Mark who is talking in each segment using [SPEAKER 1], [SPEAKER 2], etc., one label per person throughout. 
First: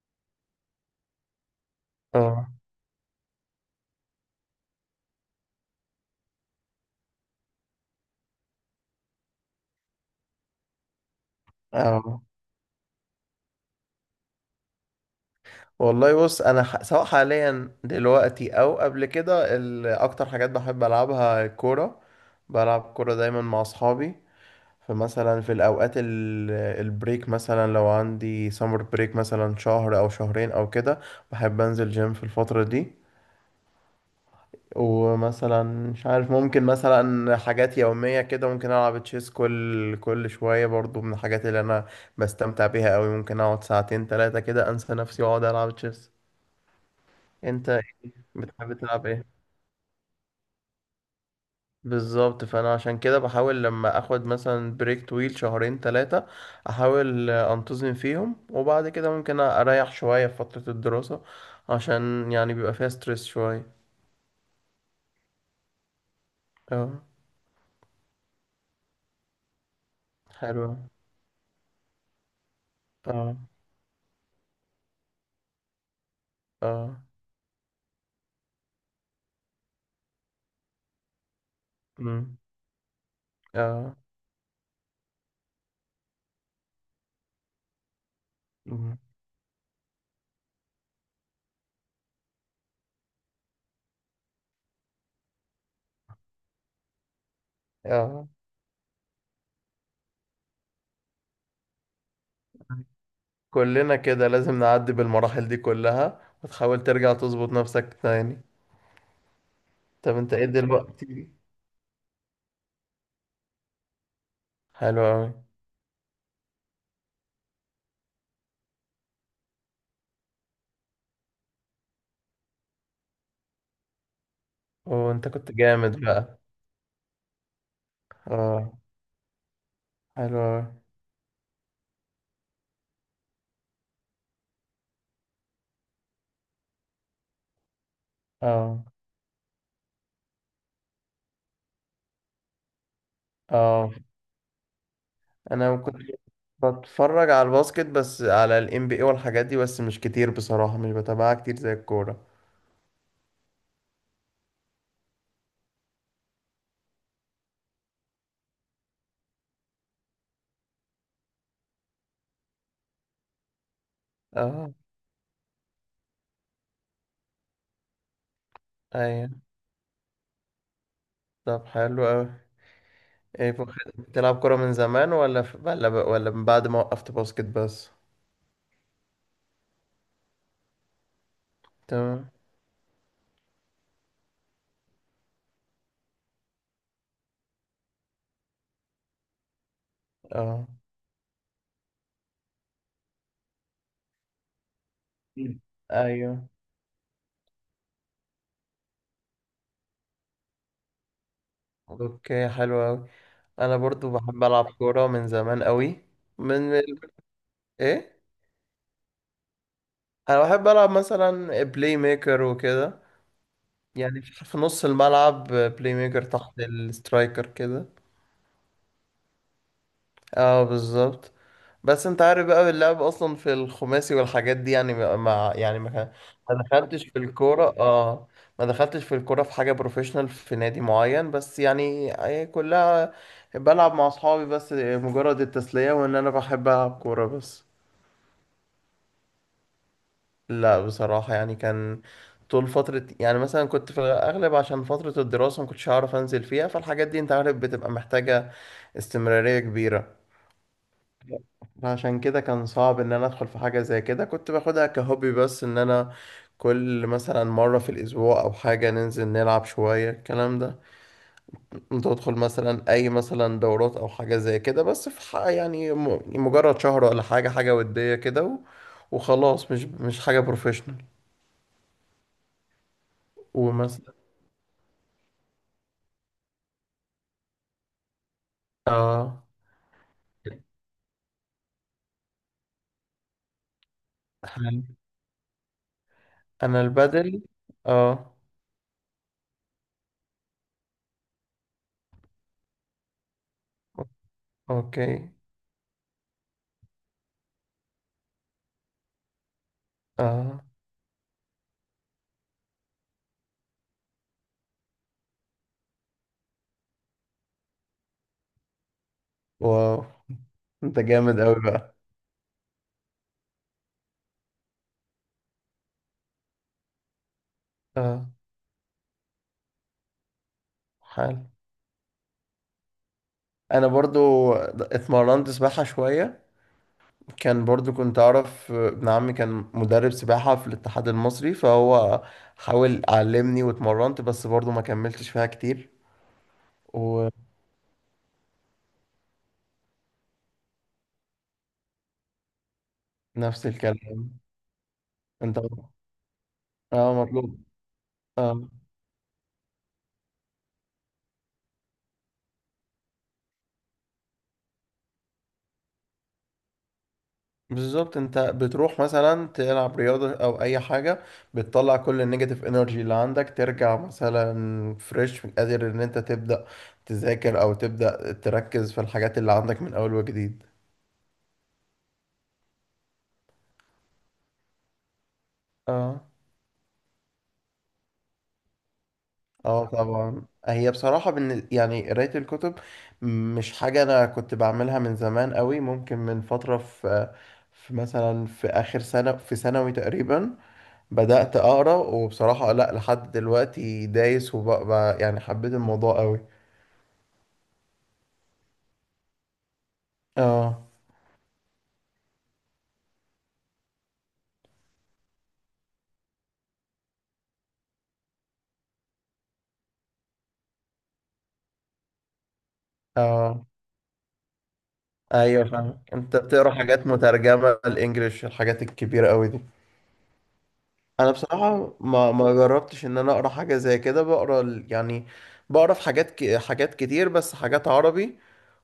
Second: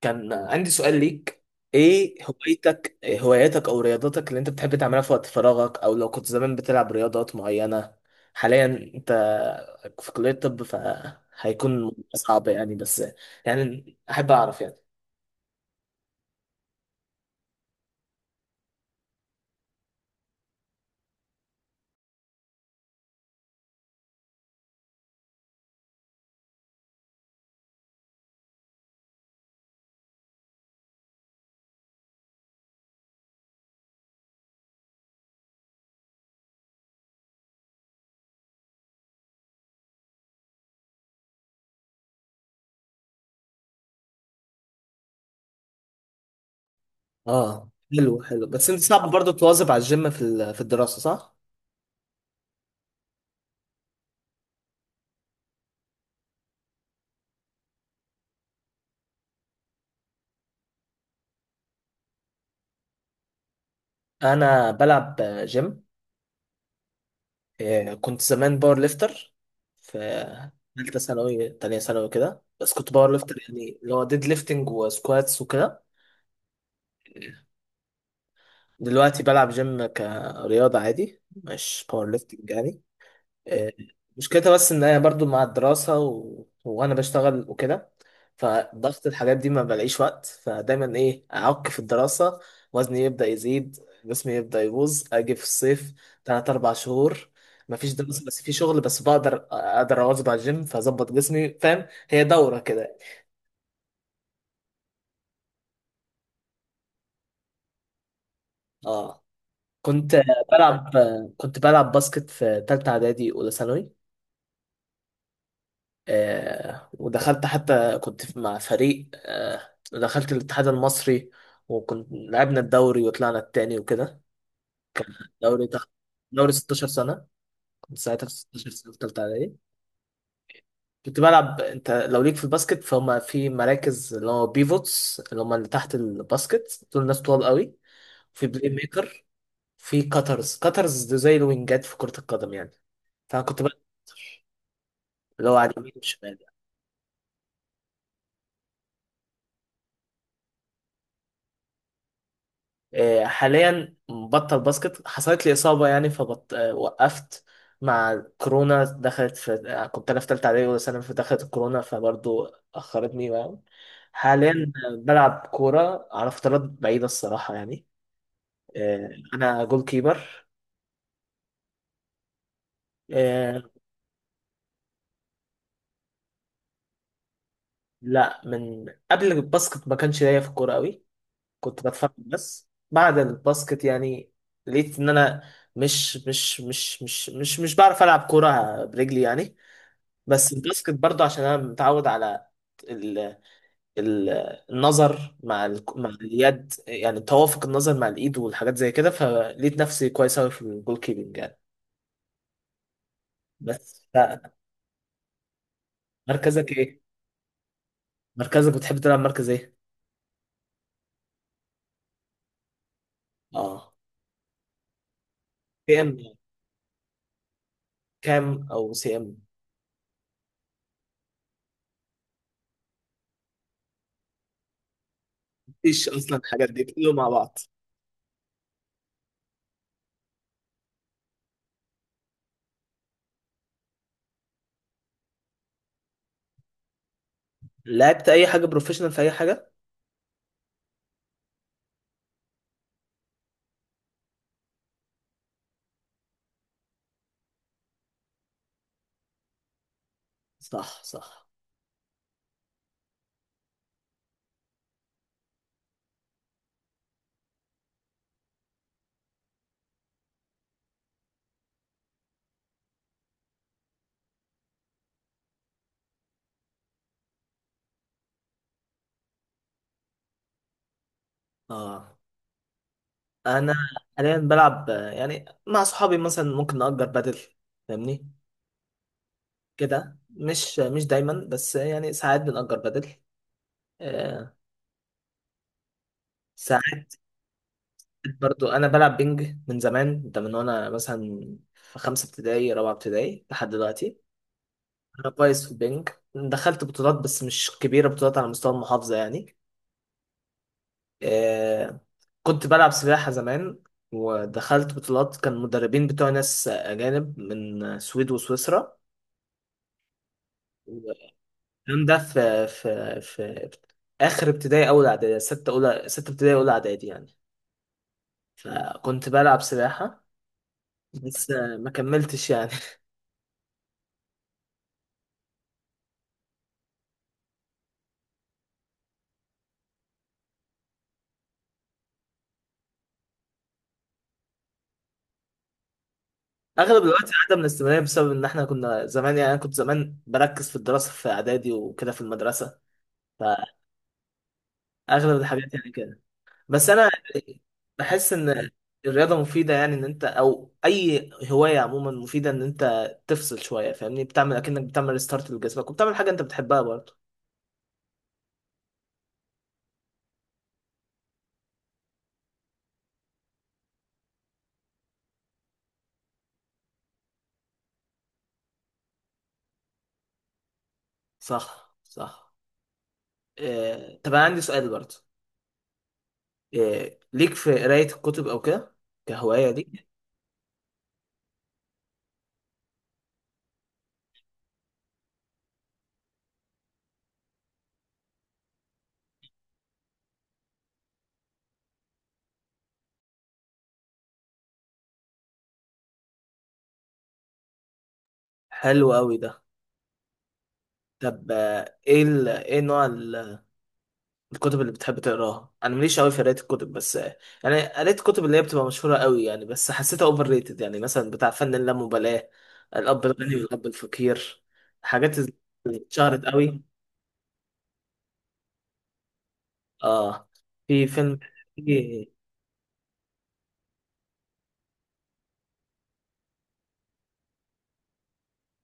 [SPEAKER 1] كان عندي سؤال ليك. ايه
[SPEAKER 2] اه،
[SPEAKER 1] هواياتك او رياضاتك اللي انت بتحب تعملها في وقت فراغك، او لو كنت زمان بتلعب رياضات معينة؟ حاليا، انت في كلية طب فهيكون
[SPEAKER 2] اه،
[SPEAKER 1] صعب يعني، بس يعني احب اعرف يعني.
[SPEAKER 2] والله بص، انا سواء حاليا دلوقتي او قبل كده، اكتر حاجات بحب العبها كوره. بلعب كوره دايما مع اصحابي. فمثلا في الاوقات البريك، مثلا لو عندي سمر بريك مثلا شهر او شهرين او كده، بحب انزل جيم في الفتره دي. ومثلا مش عارف، ممكن مثلا حاجات يومية كده، ممكن ألعب تشيس كل شوية. برضو من الحاجات اللي أنا بستمتع بيها أوي، ممكن أقعد ساعتين تلاتة كده أنسى نفسي وأقعد ألعب تشيس.
[SPEAKER 1] اه،
[SPEAKER 2] انت
[SPEAKER 1] حلو حلو، بس
[SPEAKER 2] بتحب
[SPEAKER 1] انت
[SPEAKER 2] تلعب
[SPEAKER 1] صعب
[SPEAKER 2] ايه
[SPEAKER 1] برضه تواظب على الجيم في الدراسة، صح؟
[SPEAKER 2] بالظبط؟ فانا عشان كده بحاول لما اخد مثلا بريك طويل شهرين ثلاثة، احاول انتظم فيهم، وبعد كده ممكن اريح شوية في فترة الدراسة، عشان يعني بيبقى فيها ستريس شوية.
[SPEAKER 1] انا بلعب جيم.
[SPEAKER 2] اه.
[SPEAKER 1] كنت زمان باور ليفتر في
[SPEAKER 2] حلو.
[SPEAKER 1] ثالثة ثانوي تانية ثانوي كده، بس كنت باور ليفتر
[SPEAKER 2] اه.
[SPEAKER 1] يعني اللي هو ديد ليفتنج وسكواتس وكده.
[SPEAKER 2] اه.
[SPEAKER 1] دلوقتي بلعب جيم كرياضة عادي، مش باور
[SPEAKER 2] امم
[SPEAKER 1] ليفتنج يعني. آه،
[SPEAKER 2] اه.
[SPEAKER 1] مشكلتها بس ان انا برضو مع الدراسة وانا بشتغل وكده،
[SPEAKER 2] امم
[SPEAKER 1] فضغط الحاجات دي ما بلاقيش وقت، فدايما ايه اعك في الدراسة. وزني يبدأ يزيد، جسمي يبدأ يبوظ. اجي في الصيف تلات اربع شهور مفيش دراسة
[SPEAKER 2] اه.
[SPEAKER 1] بس في شغل، بس بقدر اقدر اواظب على الجيم فاظبط جسمي، فاهم؟ هي دورة كده.
[SPEAKER 2] كلنا كده لازم نعدي بالمراحل دي كلها، وتحاول ترجع تظبط نفسك تاني.
[SPEAKER 1] اه، كنت
[SPEAKER 2] طب انت ايه
[SPEAKER 1] بلعب
[SPEAKER 2] دلوقتي؟
[SPEAKER 1] كنت بلعب باسكت في تالتة اعدادي اولى ثانوي.
[SPEAKER 2] حلو اوي.
[SPEAKER 1] ودخلت، حتى مع فريق، دخلت الاتحاد المصري، وكنت لعبنا الدوري وطلعنا التاني وكده.
[SPEAKER 2] وانت كنت
[SPEAKER 1] دوري تخ...
[SPEAKER 2] جامد بقى.
[SPEAKER 1] دوري 16 سنة. كنت ساعتها في 16
[SPEAKER 2] اه،
[SPEAKER 1] سنة في تالتة إعدادي.
[SPEAKER 2] حلو أوي.
[SPEAKER 1] كنت بلعب، أنت لو ليك في الباسكت فهم في مراكز، اللي هو بيفوتس اللي هم اللي تحت الباسكت، دول ناس طوال قوي. في بلاي
[SPEAKER 2] اه.
[SPEAKER 1] ميكر، في كاترز. كاترز دول زي الوينجات في كرة القدم يعني. فأنا كنت بلعب
[SPEAKER 2] اه،
[SPEAKER 1] cutter، اللي هو على
[SPEAKER 2] انا
[SPEAKER 1] اليمين
[SPEAKER 2] كنت
[SPEAKER 1] والشمال.
[SPEAKER 2] بتفرج على الباسكت، بس على الام بي اي والحاجات دي، بس مش كتير بصراحة، مش بتابعها كتير زي الكورة.
[SPEAKER 1] حاليا بطل باسكت، حصلت لي إصابة يعني فبط... آه، وقفت. مع كورونا دخلت في آه، كنت أنا في تالتة إعدادي ولا ثانوي، فدخلت الكورونا فبرضو أخرتني يعني. حاليا،
[SPEAKER 2] اه.
[SPEAKER 1] بلعب كورة على فترات بعيدة الصراحة يعني.
[SPEAKER 2] ايوه.
[SPEAKER 1] أنا جول كيبر.
[SPEAKER 2] طب حلو قوي. ايه
[SPEAKER 1] آه،
[SPEAKER 2] بتلعب كورة من زمان، ولا ولا ولا من بعد ما وقفت باسكت بس؟
[SPEAKER 1] لا، من قبل الباسكت ما كانش ليا في الكورة قوي، كنت بتفرج
[SPEAKER 2] تمام.
[SPEAKER 1] بس. بعد الباسكت يعني لقيت إن أنا مش بعرف ألعب كورة برجلي يعني، بس
[SPEAKER 2] اه.
[SPEAKER 1] الباسكت برضه عشان انا متعود على ال... ال... النظر
[SPEAKER 2] مم.
[SPEAKER 1] مع مع
[SPEAKER 2] ايوه.
[SPEAKER 1] اليد، يعني توافق النظر مع الايد والحاجات زي كده، فلقيت نفسي كويس قوي في الجول كيبنج يعني.
[SPEAKER 2] اوكي، حلو قوي. انا
[SPEAKER 1] بس
[SPEAKER 2] برضو
[SPEAKER 1] ف-
[SPEAKER 2] بحب العب كورة من زمان قوي.
[SPEAKER 1] مركزك
[SPEAKER 2] من
[SPEAKER 1] ايه؟
[SPEAKER 2] ايه؟
[SPEAKER 1] مركزك بتحب تلعب مركز ايه؟
[SPEAKER 2] انا بحب العب مثلا بلاي ميكر وكده،
[SPEAKER 1] اه،
[SPEAKER 2] يعني في في نص الملعب،
[SPEAKER 1] سي
[SPEAKER 2] بلاي
[SPEAKER 1] ام
[SPEAKER 2] ميكر تحت السترايكر كده.
[SPEAKER 1] كام او سي ام.
[SPEAKER 2] اه، بالظبط. بس انت عارف بقى، اللعب اصلا في الخماسي والحاجات دي، يعني يعني
[SPEAKER 1] مفيش اصلا،
[SPEAKER 2] ما
[SPEAKER 1] الحاجات دي
[SPEAKER 2] دخلتش
[SPEAKER 1] كله
[SPEAKER 2] في
[SPEAKER 1] مع بعض.
[SPEAKER 2] الكوره. اه، ما دخلتش في الكوره في حاجه بروفيشنال في نادي معين، بس يعني هي كلها بلعب مع اصحابي، بس مجرد التسليه، وان انا بحب العب كوره بس.
[SPEAKER 1] لعبت اي حاجه بروفيشنال في اي حاجه؟
[SPEAKER 2] لا بصراحة، يعني كان طول فترة يعني، مثلا كنت في الأغلب عشان فترة الدراسة ما كنتش هعرف أنزل فيها، فالحاجات دي أنت عارف بتبقى محتاجة استمرارية كبيرة.
[SPEAKER 1] صح صح.
[SPEAKER 2] فعشان كده كان صعب إن أنا أدخل في حاجة زي كده. كنت باخدها كهوبي بس، إن أنا كل مثلا مرة في الأسبوع أو حاجة، ننزل نلعب شوية الكلام ده. تدخل مثلا أي مثلا دورات أو حاجة زي كده، بس في يعني مجرد شهر ولا حاجة، حاجة ودية كده وخلاص، مش حاجة بروفيشنال.
[SPEAKER 1] اه، انا حاليا بلعب، يعني مع صحابي مثلا ممكن نأجر بادل، فاهمني؟
[SPEAKER 2] اه.
[SPEAKER 1] كده، مش دايما، بس يعني ساعات بنأجر بدل. آه،
[SPEAKER 2] انا. أنا
[SPEAKER 1] ساعات.
[SPEAKER 2] البدل. اه.
[SPEAKER 1] برضو انا بلعب بينج من زمان، ده من وانا مثلا في خمسة ابتدائي رابعة ابتدائي لحد دلوقتي.
[SPEAKER 2] اوكي.
[SPEAKER 1] انا كويس في البينج، دخلت بطولات بس مش كبيرة، بطولات على مستوى المحافظة يعني.
[SPEAKER 2] اه.
[SPEAKER 1] آه، كنت بلعب سباحة زمان ودخلت بطولات، كان مدربين بتوع ناس أجانب من السويد وسويسرا.
[SPEAKER 2] واو، انت جامد قوي بقى.
[SPEAKER 1] الكلام ده في آخر ابتدائي أول إعدادي، ستة ابتدائي أولى إعدادي يعني.
[SPEAKER 2] اه،
[SPEAKER 1] كنت بلعب سباحة
[SPEAKER 2] حلو.
[SPEAKER 1] بس ما كملتش يعني.
[SPEAKER 2] انا برضو اتمرنت سباحة شوية. كان برضو كنت اعرف ابن عمي كان مدرب سباحة في الاتحاد المصري، فهو حاول علمني واتمرنت، بس برضو ما كملتش فيها كتير.
[SPEAKER 1] اغلب الوقت
[SPEAKER 2] ونفس
[SPEAKER 1] عدم من الاستمرارية، بسبب ان احنا كنا زمان يعني انا كنت زمان بركز في الدراسة في اعدادي وكده في المدرسة،
[SPEAKER 2] الكلام.
[SPEAKER 1] فاغلب
[SPEAKER 2] انت.
[SPEAKER 1] الحاجات يعني كده. بس انا
[SPEAKER 2] اه، مطلوب.
[SPEAKER 1] بحس
[SPEAKER 2] اه،
[SPEAKER 1] ان الرياضة مفيدة يعني، ان انت او اي هواية عموما مفيدة، ان انت تفصل شوية، فاهمني؟ بتعمل اكنك بتعمل ريستارت لجسمك، وبتعمل حاجة انت بتحبها برضه.
[SPEAKER 2] بالظبط. انت بتروح مثلا تلعب رياضة او اي حاجة، بتطلع كل النيجاتيف انرجي اللي عندك، ترجع مثلا فريش، قادر ان انت تبدأ تذاكر او تبدأ تركز في الحاجات اللي عندك من اول وجديد.
[SPEAKER 1] صح صح. طب انا عندي سؤال برضه.
[SPEAKER 2] اه.
[SPEAKER 1] ليك في قراية الكتب او كده، كهواية
[SPEAKER 2] اه،
[SPEAKER 1] ليك؟
[SPEAKER 2] طبعا. هي بصراحة يعني قراية الكتب مش حاجة انا كنت بعملها من زمان قوي. ممكن من فترة، في في مثلا في اخر سنة في ثانوي تقريبا بدأت أقرأ، وبصراحة لأ لحد دلوقتي دايس وبقى يعني حبيت الموضوع قوي.
[SPEAKER 1] حلو قوي ده.
[SPEAKER 2] اه.
[SPEAKER 1] طب ايه ايه نوع الكتب اللي بتحب تقراها؟ انا ماليش قوي في قرايه الكتب، بس يعني قريت الكتب اللي هي بتبقى مشهوره قوي يعني، بس حسيتها اوفر ريتد يعني، مثلا بتاع فن اللامبالاه، الاب الغني
[SPEAKER 2] اه.
[SPEAKER 1] والاب الفقير، حاجات ز-
[SPEAKER 2] ايوه، فاهم. انت
[SPEAKER 1] اتشهرت
[SPEAKER 2] بتقرا
[SPEAKER 1] قوي.
[SPEAKER 2] حاجات مترجمة الانجليش، الحاجات الكبيرة قوي دي.
[SPEAKER 1] اه، في
[SPEAKER 2] انا
[SPEAKER 1] فيلم.
[SPEAKER 2] بصراحة
[SPEAKER 1] في-
[SPEAKER 2] ما جربتش ان انا اقرا حاجة زي كده. بقرا يعني بقرا في حاجات حاجات كتير، بس حاجات عربي.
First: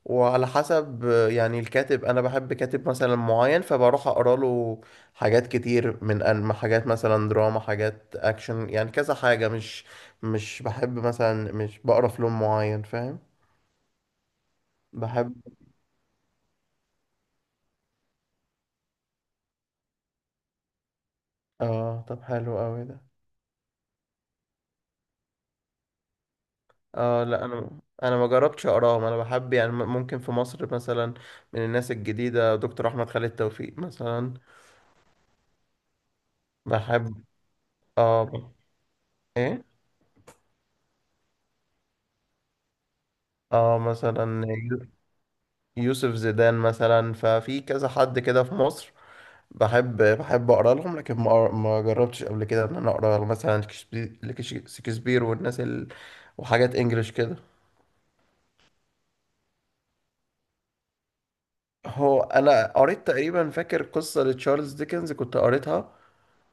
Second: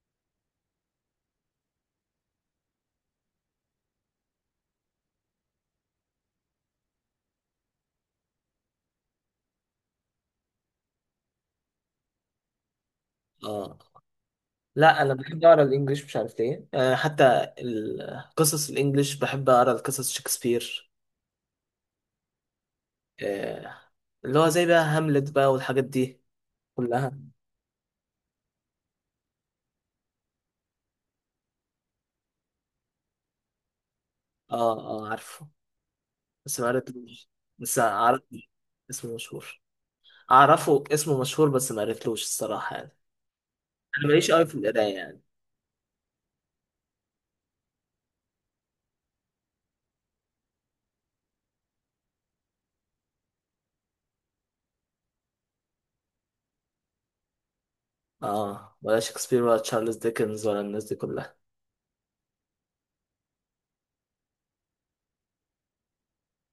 [SPEAKER 2] وعلى حسب يعني الكاتب، انا بحب كاتب مثلا معين فبروح اقرا له. حاجات كتير من انمي، حاجات مثلا دراما، حاجات اكشن، يعني كذا حاجة. مش مش بحب مثلا، مش بقرا في لون معين، فاهم؟
[SPEAKER 1] اه لا، انا
[SPEAKER 2] بحب.
[SPEAKER 1] بحب اقرا الانجليش مش عارف ليه. حتى القصص الانجليش بحب اقرا، القصص شكسبير،
[SPEAKER 2] اه، طب حلو قوي ده.
[SPEAKER 1] آه اللي هو زي بقى هاملت بقى والحاجات دي كلها.
[SPEAKER 2] اه، لا، انا ما جربتش اقراهم. انا بحب يعني ممكن في مصر مثلا من الناس الجديدة، دكتور احمد خالد توفيق مثلا.
[SPEAKER 1] اه، اه، عارفه بس ما
[SPEAKER 2] بحب.
[SPEAKER 1] قريتلوش. بس عارف
[SPEAKER 2] اه،
[SPEAKER 1] اسمه مشهور،
[SPEAKER 2] ايه.
[SPEAKER 1] اعرفه اسمه مشهور، بس ما قريتلوش الصراحة يعني.
[SPEAKER 2] اه
[SPEAKER 1] انا
[SPEAKER 2] مثلا
[SPEAKER 1] ماليش قوي في القراية يعني.
[SPEAKER 2] يوسف زيدان مثلا، ففي كذا حد كده في مصر بحب اقرا لهم. لكن ما جربتش قبل كده ان انا اقرا مثلا شكسبير والناس وحاجات انجليش كده.
[SPEAKER 1] اه، ولا شكسبير ولا تشارلز ديكنز ولا الناس دي كلها.
[SPEAKER 2] هو انا قريت تقريبا، فاكر قصة لتشارلز ديكنز كنت قريتها،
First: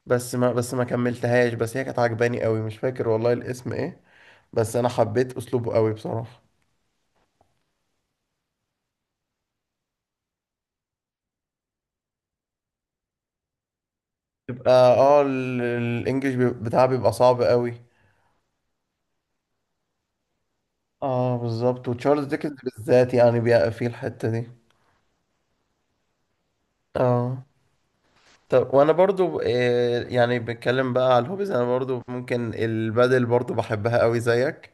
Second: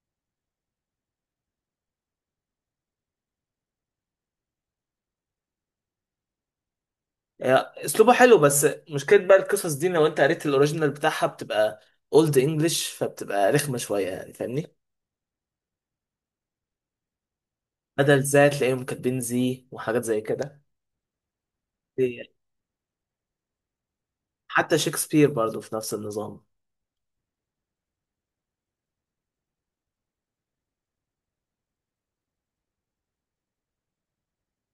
[SPEAKER 2] بس ما كملتهاش، بس هي كانت عجباني قوي. مش فاكر والله الاسم ايه، بس انا حبيت اسلوبه قوي بصراحة.
[SPEAKER 1] هي اسلوبه حلو، بس مشكلة بقى القصص دي لو انت قريت الاوريجينال بتاعها بتبقى اولد انجلش، فبتبقى رخمة شوية يعني،
[SPEAKER 2] يبقى
[SPEAKER 1] فاهمني؟
[SPEAKER 2] اه، الانجليش بتاعه بيبقى صعب قوي.
[SPEAKER 1] بدل زي تلاقيهم كاتبين زي وحاجات زي كده.
[SPEAKER 2] اه، بالظبط.
[SPEAKER 1] دي-
[SPEAKER 2] وتشارلز ديكنز بالذات يعني بيقى في الحتة دي.
[SPEAKER 1] حتى شكسبير برضو في نفس النظام.
[SPEAKER 2] اه. طب وانا برضو، يعني بتكلم بقى على الهوبيز، انا برضو ممكن البادل برضو بحبها قوي زيك.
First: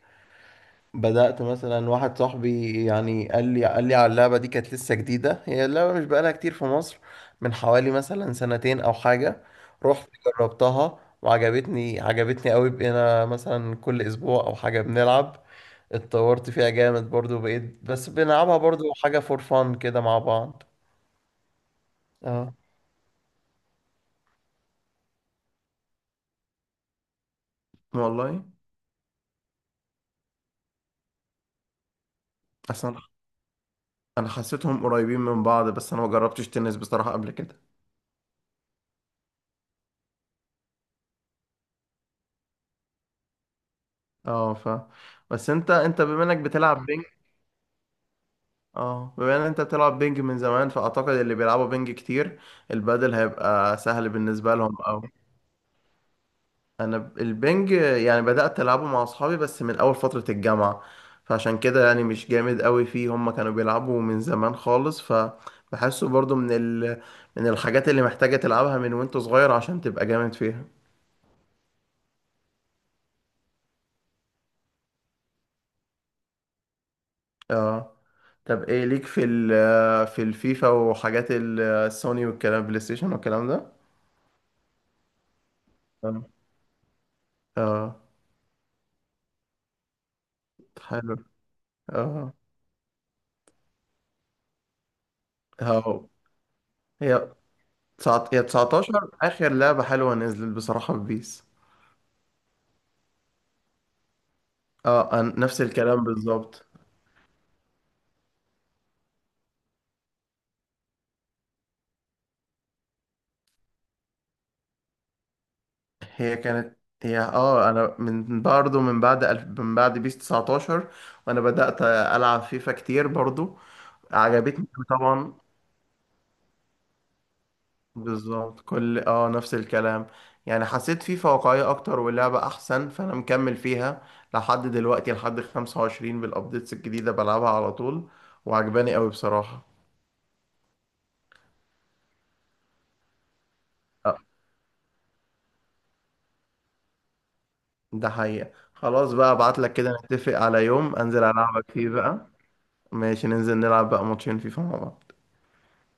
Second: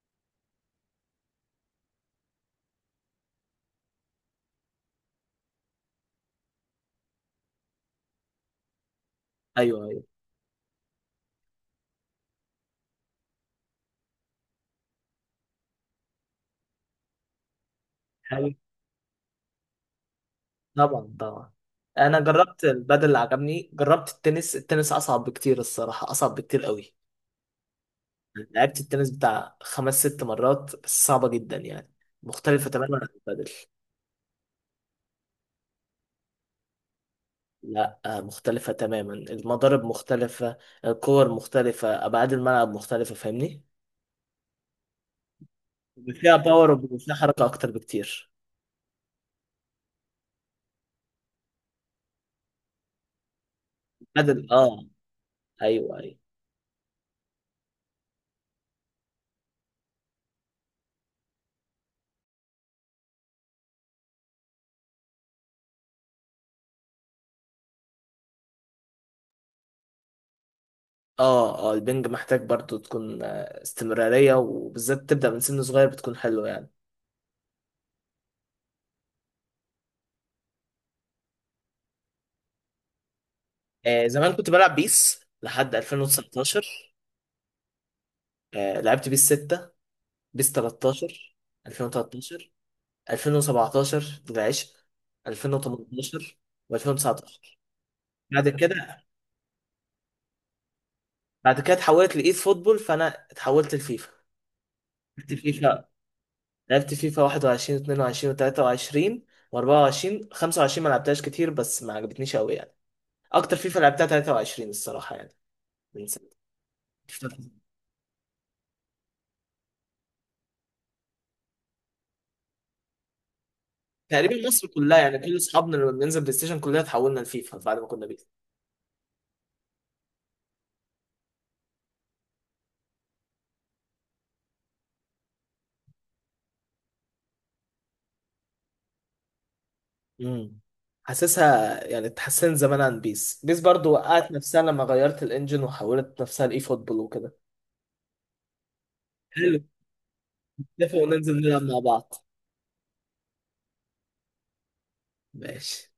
[SPEAKER 2] بدأت مثلا واحد صاحبي يعني قال لي على اللعبة دي، كانت لسه جديدة. هي اللعبة مش بقالها كتير في مصر، من حوالي مثلا سنتين او حاجة.
[SPEAKER 1] ايوه
[SPEAKER 2] رحت جربتها وعجبتني، عجبتني قوي. بقينا مثلا كل اسبوع او حاجة بنلعب. اتطورت فيها جامد برضو، بقيت بس
[SPEAKER 1] ايوه،
[SPEAKER 2] بنلعبها برضو حاجة فور فان كده مع بعض.
[SPEAKER 1] طبعا طبعا. انا
[SPEAKER 2] اه،
[SPEAKER 1] جربت البادل، اللي عجبني، جربت التنس. التنس اصعب بكتير الصراحه، اصعب بكتير قوي.
[SPEAKER 2] والله.
[SPEAKER 1] لعبت التنس بتاع خمس ست مرات بس، صعبه جدا يعني، مختلفه تماما
[SPEAKER 2] اصلا
[SPEAKER 1] عن البادل.
[SPEAKER 2] انا حسيتهم قريبين من بعض، بس انا ما جربتش تنس بصراحة قبل كده.
[SPEAKER 1] لا، مختلفه تماما. المضارب مختلفه، الكور مختلفه، ابعاد الملعب مختلفه، فاهمني؟
[SPEAKER 2] اه، ف، بس انت بما
[SPEAKER 1] فيها
[SPEAKER 2] انك
[SPEAKER 1] باور
[SPEAKER 2] بتلعب بينج.
[SPEAKER 1] وفيها حركه اكتر بكتير.
[SPEAKER 2] اه، بما ان انت بتلعب بينج من زمان، فاعتقد اللي بيلعبوا بينج كتير، البادل هيبقى سهل
[SPEAKER 1] البادل،
[SPEAKER 2] بالنسبة لهم
[SPEAKER 1] اه.
[SPEAKER 2] او.
[SPEAKER 1] ايوه ايوه.
[SPEAKER 2] انا البينج يعني بدأت العبه مع اصحابي بس من اول فترة الجامعة، فعشان كده يعني مش جامد قوي فيه. هم كانوا بيلعبوا من زمان خالص، فبحسه برضو من من الحاجات اللي محتاجة تلعبها من وانت صغير عشان تبقى جامد فيها.
[SPEAKER 1] اه اه، البنج محتاج برضو تكون استمراريه، وبالذات تبدا من سن صغير بتكون حلوه يعني.
[SPEAKER 2] اه. طب ايه ليك في ال، في الفيفا وحاجات السوني والكلام، بلاي ستيشن والكلام ده؟
[SPEAKER 1] زمان كنت بلعب بيس لحد
[SPEAKER 2] اه.
[SPEAKER 1] 2019.
[SPEAKER 2] اه.
[SPEAKER 1] لعبت بيس 6، بيس
[SPEAKER 2] حلو.
[SPEAKER 1] 13،
[SPEAKER 2] اه.
[SPEAKER 1] 2013، 2017 العشق،
[SPEAKER 2] هاو.
[SPEAKER 1] 2018
[SPEAKER 2] هي
[SPEAKER 1] و2019.
[SPEAKER 2] تسعة، هي
[SPEAKER 1] بعد كده،
[SPEAKER 2] 19 اخر لعبة حلوة نزلت بصراحة في بيس.
[SPEAKER 1] اتحولت لإيد فوتبول، فأنا اتحولت لفيفا.
[SPEAKER 2] اه،
[SPEAKER 1] لعبت
[SPEAKER 2] نفس
[SPEAKER 1] فيفا
[SPEAKER 2] الكلام بالظبط.
[SPEAKER 1] لعبت فيفا 21، 22، 23، و24. 25 ما لعبتهاش كتير، بس ما عجبتنيش قوي يعني. اكتر فيفا لعبتها 23 الصراحة يعني، من سنة
[SPEAKER 2] هي كانت. هي اه، انا من برضه من بعد من بعد بيس 19 وانا بدأت العب فيفا كتير برضه.
[SPEAKER 1] تقريبا.
[SPEAKER 2] عجبتني
[SPEAKER 1] مصر كلها يعني كل
[SPEAKER 2] طبعا.
[SPEAKER 1] اصحابنا لما بننزل بلاي ستيشن كلنا اتحولنا لفيفا بعد ما كنا بيس.
[SPEAKER 2] بالظبط، كل اه نفس الكلام. يعني حسيت فيفا واقعية أكتر واللعبة أحسن، فأنا مكمل فيها لحد دلوقتي، لحد 25 بالأبديتس الجديدة بلعبها على طول. وعجباني أوي بصراحة.
[SPEAKER 1] امم حاسسها يعني اتحسنت زمان عن بيس. بيس برضو
[SPEAKER 2] آه،
[SPEAKER 1] وقعت نفسها لما غيرت الانجن وحولت نفسها لاي فوتبول وكده.
[SPEAKER 2] ده حقيقة. خلاص بقى،
[SPEAKER 1] حلو،
[SPEAKER 2] أبعتلك كده نتفق على
[SPEAKER 1] نتفق
[SPEAKER 2] يوم أنزل
[SPEAKER 1] وننزل نلعب
[SPEAKER 2] ألعبك
[SPEAKER 1] مع
[SPEAKER 2] فيه
[SPEAKER 1] بعض.
[SPEAKER 2] بقى. ماشي، ننزل نلعب بقى ماتشين فيفا مع بعض.
[SPEAKER 1] ماشي.